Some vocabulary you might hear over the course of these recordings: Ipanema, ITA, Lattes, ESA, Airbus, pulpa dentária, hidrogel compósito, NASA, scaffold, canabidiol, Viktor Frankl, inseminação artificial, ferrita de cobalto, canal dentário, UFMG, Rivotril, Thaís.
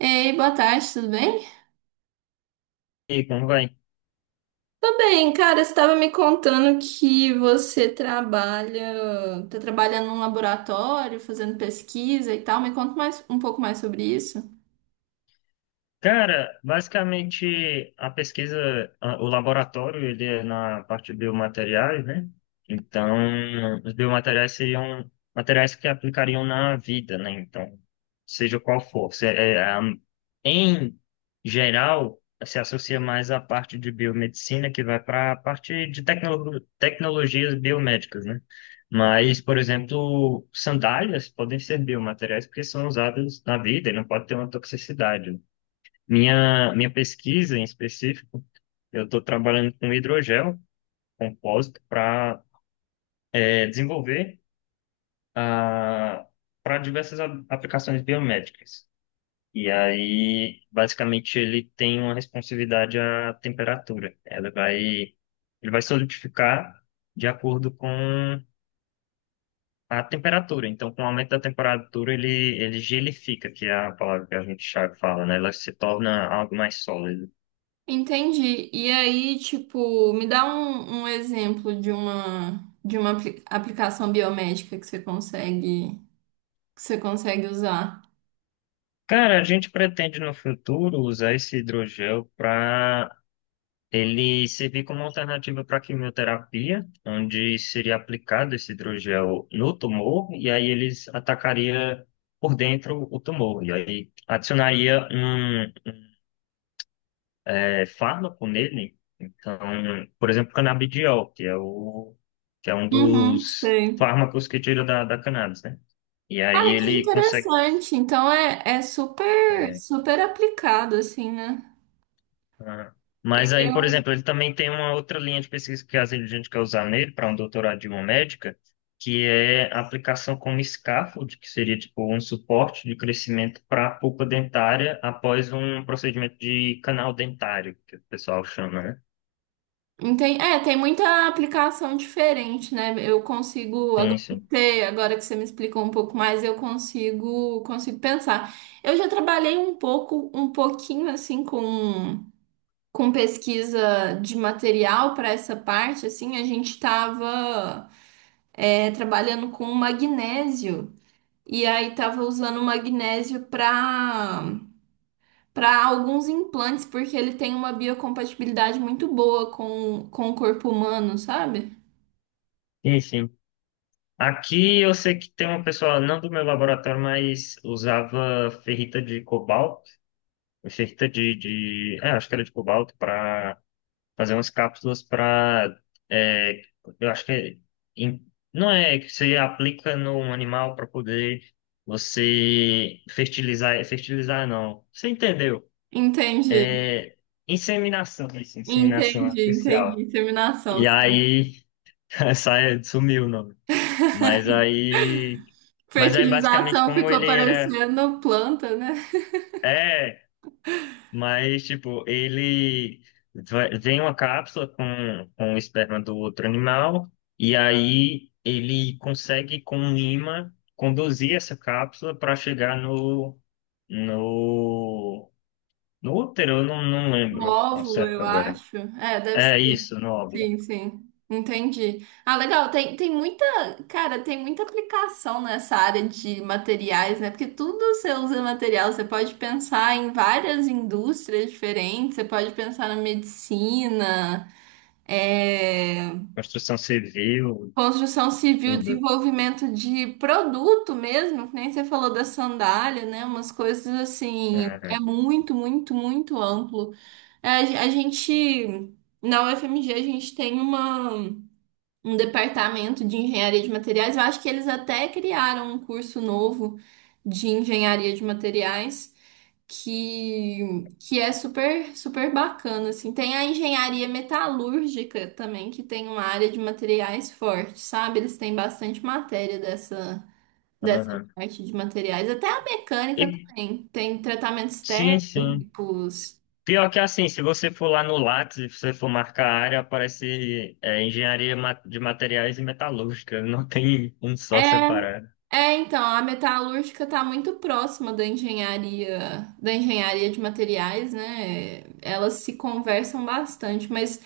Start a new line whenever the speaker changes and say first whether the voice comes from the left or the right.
right: Ei, boa tarde, tudo bem?
left: E aí, como vai?
right: Tá bem, cara, você estava me contando que você trabalha, tá trabalhando num laboratório, fazendo pesquisa e tal. Me conta mais um pouco mais sobre isso.
left: Cara, basicamente a pesquisa, o laboratório, ele é na parte de biomateriais, né? Então, os biomateriais seriam materiais que aplicariam na vida, né? Então, seja qual for. Em geral, se associa mais à parte de biomedicina, que vai para a parte de tecnologias biomédicas, né? Mas, por exemplo, sandálias podem ser biomateriais porque são usados na vida e não pode ter uma toxicidade. Minha pesquisa em específico, eu estou trabalhando com hidrogel compósito para desenvolver, ah, para diversas aplicações biomédicas. E aí, basicamente, ele tem uma responsividade à temperatura. Ele vai solidificar de acordo com a temperatura. Então, com o aumento da temperatura, ele gelifica, que é a palavra que a gente já fala, né? Ela se torna algo mais sólido.
right: Entendi. E aí, tipo, me dá um exemplo de uma aplicação biomédica que você consegue usar.
left: Cara, a gente pretende no futuro usar esse hidrogel para ele servir como alternativa para quimioterapia, onde seria aplicado esse hidrogel no tumor e aí eles atacaria por dentro o tumor e aí adicionaria um fármaco nele. Então, por exemplo, canabidiol, que é um
right: Uhum,
left: dos
right: sei.
left: fármacos que tira da cannabis, né? E aí
right: Ah, que
left: ele consegue.
right: interessante. Então é super super aplicado assim, né?
left: Ah. Mas aí, por exemplo, ele também tem uma outra linha de pesquisa que às vezes a gente quer usar nele para um doutorado de uma médica, que é a aplicação como scaffold, que seria tipo um suporte de crescimento para a pulpa dentária após um procedimento de canal dentário, que o pessoal chama, né?
right: É, tem muita aplicação diferente, né? Eu consigo,
left: Sim,
right: agora que
left: sim.
right: você agora que você me explicou um pouco mais, eu consigo pensar. Eu já trabalhei um pouco, um pouquinho assim com pesquisa de material para essa parte, assim, a gente estava trabalhando com magnésio e aí tava usando magnésio para alguns implantes, porque ele tem uma biocompatibilidade muito boa com o corpo humano, sabe?
left: Sim, sim. Aqui eu sei que tem uma pessoa, não do meu laboratório, mas usava ferrita de cobalto, ferrita acho que era de cobalto, para fazer umas cápsulas para. Eu acho que é em- não é que você aplica no animal para poder você fertilizar. Fertilizar não. Você entendeu?
right: Entendi,
left: É inseminação, isso, inseminação
right: entendi,
left: artificial.
right: entendi. Inseminação,
left: E
right: sim.
left: aí, sumiu o nome. Mas aí. Mas aí, basicamente,
right: Fertilização
left: como
right: ficou
left: ele era.
right: parecendo planta, né?
left: É, mas, tipo, ele vem uma cápsula com o esperma do outro animal, e aí ele consegue, com um imã, conduzir essa cápsula para chegar no, no útero, eu não
right: Um
left: lembro ao
right: óvulo,
left: certo
right: eu
left: agora.
right: acho. É, deve ser.
left: É isso, no óvulo.
right: Sim, sim. Entendi. Ah, legal. Tem muita, cara, tem muita aplicação nessa área de materiais, né? Porque tudo você usa material. Você pode pensar em várias indústrias diferentes. Você pode pensar na medicina. É...
left: Construção civil,
right: Construção civil,
left: tudo.
right: desenvolvimento de produto mesmo, que nem você falou da sandália, né? Umas coisas assim, é
left: Aham,
right: muito, muito, muito amplo. É, a gente, na UFMG, a gente tem uma, um departamento de engenharia de materiais. Eu acho que eles até criaram um curso novo de engenharia de materiais que é super, super bacana, assim. Tem a engenharia metalúrgica também, que tem uma área de materiais forte, sabe? Eles têm bastante matéria dessa
left: aham.
right: parte de materiais. Até a
left: E,
right: mecânica também. Tem tratamentos
left: sim, sim.
right: térmicos.
left: Pior que assim, se você for lá no Lattes, se você for marcar a área, aparece engenharia de materiais e metalúrgica, não tem um
right: É,
left: só separado.
right: então, a metalúrgica está muito próxima da engenharia de materiais, né? Elas se conversam bastante, mas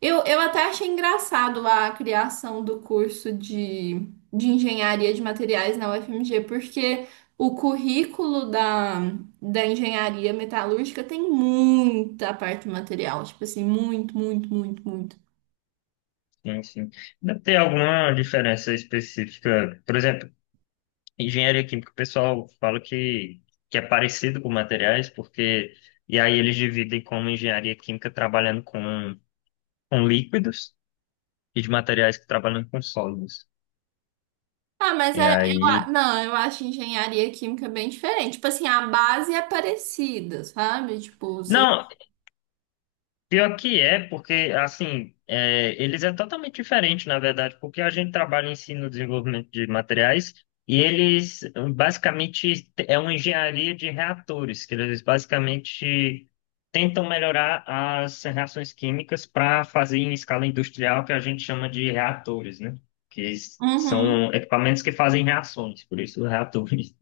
right: eu até achei engraçado a criação do curso de engenharia de materiais na UFMG, porque o currículo da engenharia metalúrgica tem muita parte material, tipo assim, muito, muito, muito, muito.
left: Enfim, deve ter alguma diferença específica. Por exemplo, engenharia química, o pessoal fala que é parecido com materiais, porque. E aí eles dividem como engenharia química trabalhando com líquidos e de materiais que trabalham com sólidos.
right: Ah, mas
left: E aí.
right: não, eu acho engenharia química bem diferente. Tipo assim, a base é parecida, sabe? Tipo, você.
left: Não, pior que é, porque, assim, eles é totalmente diferente, na verdade, porque a gente trabalha em si no desenvolvimento de materiais e eles, basicamente, é uma engenharia de reatores, que eles, basicamente, tentam melhorar as reações químicas para fazer em escala industrial, que a gente chama de reatores, né? Que
right: Uhum.
left: são equipamentos que fazem reações, por isso reatores.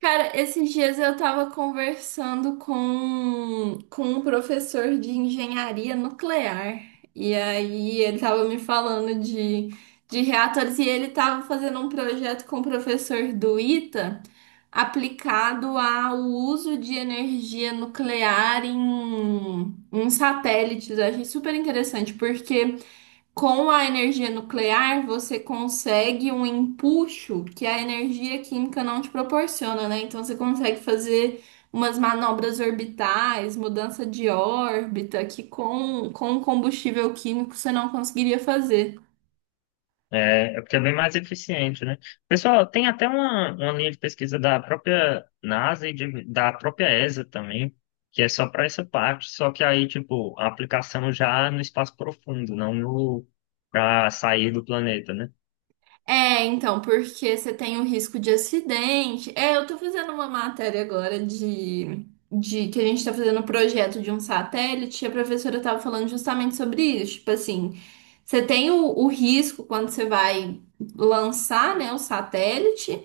right: Cara, esses dias eu tava conversando com um professor de engenharia nuclear. E aí ele tava me falando de reatores e ele tava fazendo um projeto com o professor do ITA aplicado ao uso de energia nuclear em satélites. Eu achei super interessante porque com a energia nuclear, você consegue um empuxo que a energia química não te proporciona, né? Então você consegue fazer umas manobras orbitais, mudança de órbita, que com o combustível químico você não conseguiria fazer.
left: É, é porque é bem mais eficiente, né? Pessoal, tem até uma linha de pesquisa da própria NASA e da própria ESA também, que é só para essa parte, só que aí, tipo, a aplicação já é no espaço profundo, não no para sair do planeta, né?
right: É, então, porque você tem o risco de acidente. É, eu tô fazendo uma matéria agora de que a gente tá fazendo um projeto de um satélite, e a professora tava falando justamente sobre isso. Tipo assim, você tem o risco quando você vai lançar, né, o satélite,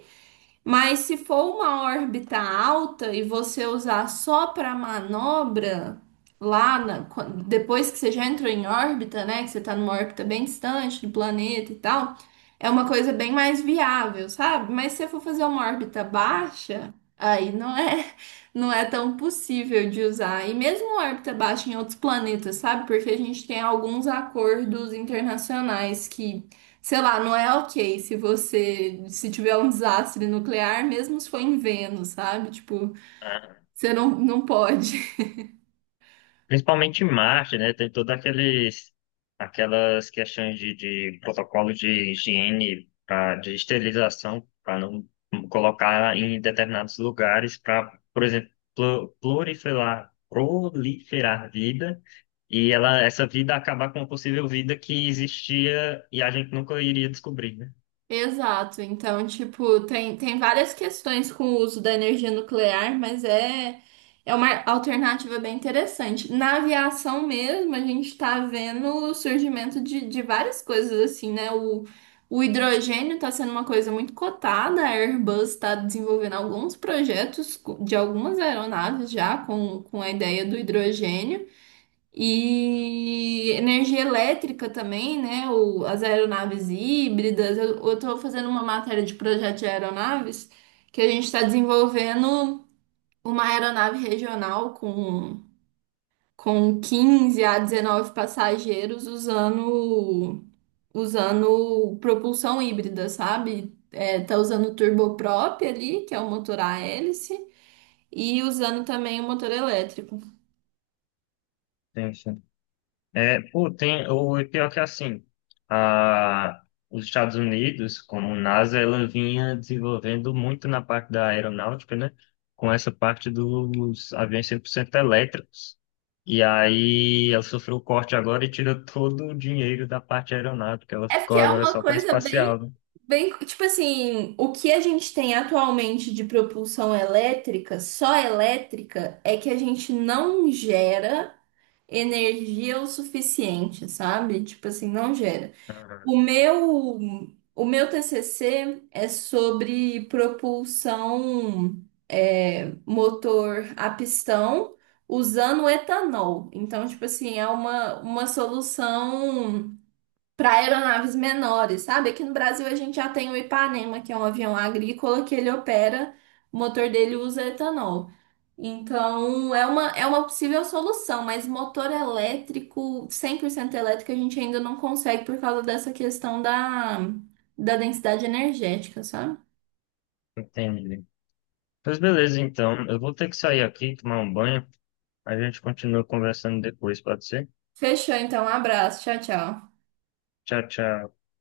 right: mas se for uma órbita alta e você usar só para manobra, depois que você já entrou em órbita, né? Que você tá numa órbita bem distante do planeta e tal, é uma coisa bem mais viável, sabe? Mas se você for fazer uma órbita baixa, aí não é, não é tão possível de usar. E mesmo órbita baixa em outros planetas, sabe? Porque a gente tem alguns acordos internacionais que. Sei lá, não é ok se tiver um desastre nuclear, mesmo se for em Vênus, sabe? Tipo, você não pode.
left: Principalmente em Marte, né? Tem todas aqueles, aquelas questões de protocolo de higiene, de esterilização, para não colocar em determinados lugares, para, por exemplo, proliferar vida, e ela, essa vida acabar com uma possível vida que existia e a gente nunca iria descobrir, né?
right: Exato. Então, tipo, tem várias questões com o uso da energia nuclear, mas é uma alternativa bem interessante. Na aviação mesmo, a gente tá vendo o surgimento de várias coisas assim, né? O hidrogênio tá sendo uma coisa muito cotada, a Airbus está desenvolvendo alguns projetos de algumas aeronaves já com a ideia do hidrogênio. E energia elétrica também, né? As aeronaves híbridas. Eu, estou fazendo uma matéria de projeto de aeronaves que a gente está desenvolvendo uma aeronave regional com 15 a 19 passageiros usando propulsão híbrida, sabe? É, tá usando turboprop ali, que é o motor a hélice, e usando também o motor elétrico.
left: É, pô, tem, o pior que é assim, a, os Estados Unidos, como NASA, ela vinha desenvolvendo muito na parte da aeronáutica, né? Com essa parte dos aviões 100% elétricos. E aí ela sofreu o corte agora e tirou todo o dinheiro da parte aeronáutica. Ela
right: É porque
left: ficou
right: é
left: agora
right: uma
left: só com a
right: coisa bem
left: espacial, né?
right: Bem, tipo assim, o que a gente tem atualmente de propulsão elétrica, só elétrica, é que a gente não gera energia o suficiente, sabe? Tipo assim, não gera.
left: Ah,
right: O meu, o meu TCC é sobre propulsão, motor a pistão usando etanol. Então, tipo assim, é uma, solução para aeronaves menores, sabe? Aqui no Brasil a gente já tem o Ipanema, que é um avião agrícola que ele opera, o motor dele usa etanol. Então, é uma possível solução, mas motor elétrico, 100% elétrico, a gente ainda não consegue por causa dessa questão da densidade energética, sabe?
left: entendi. Pois beleza, então. Eu vou ter que sair aqui, tomar um banho. A gente continua conversando depois, pode ser?
right: Fechou, então. Um abraço. Tchau, tchau.
left: Tchau, tchau.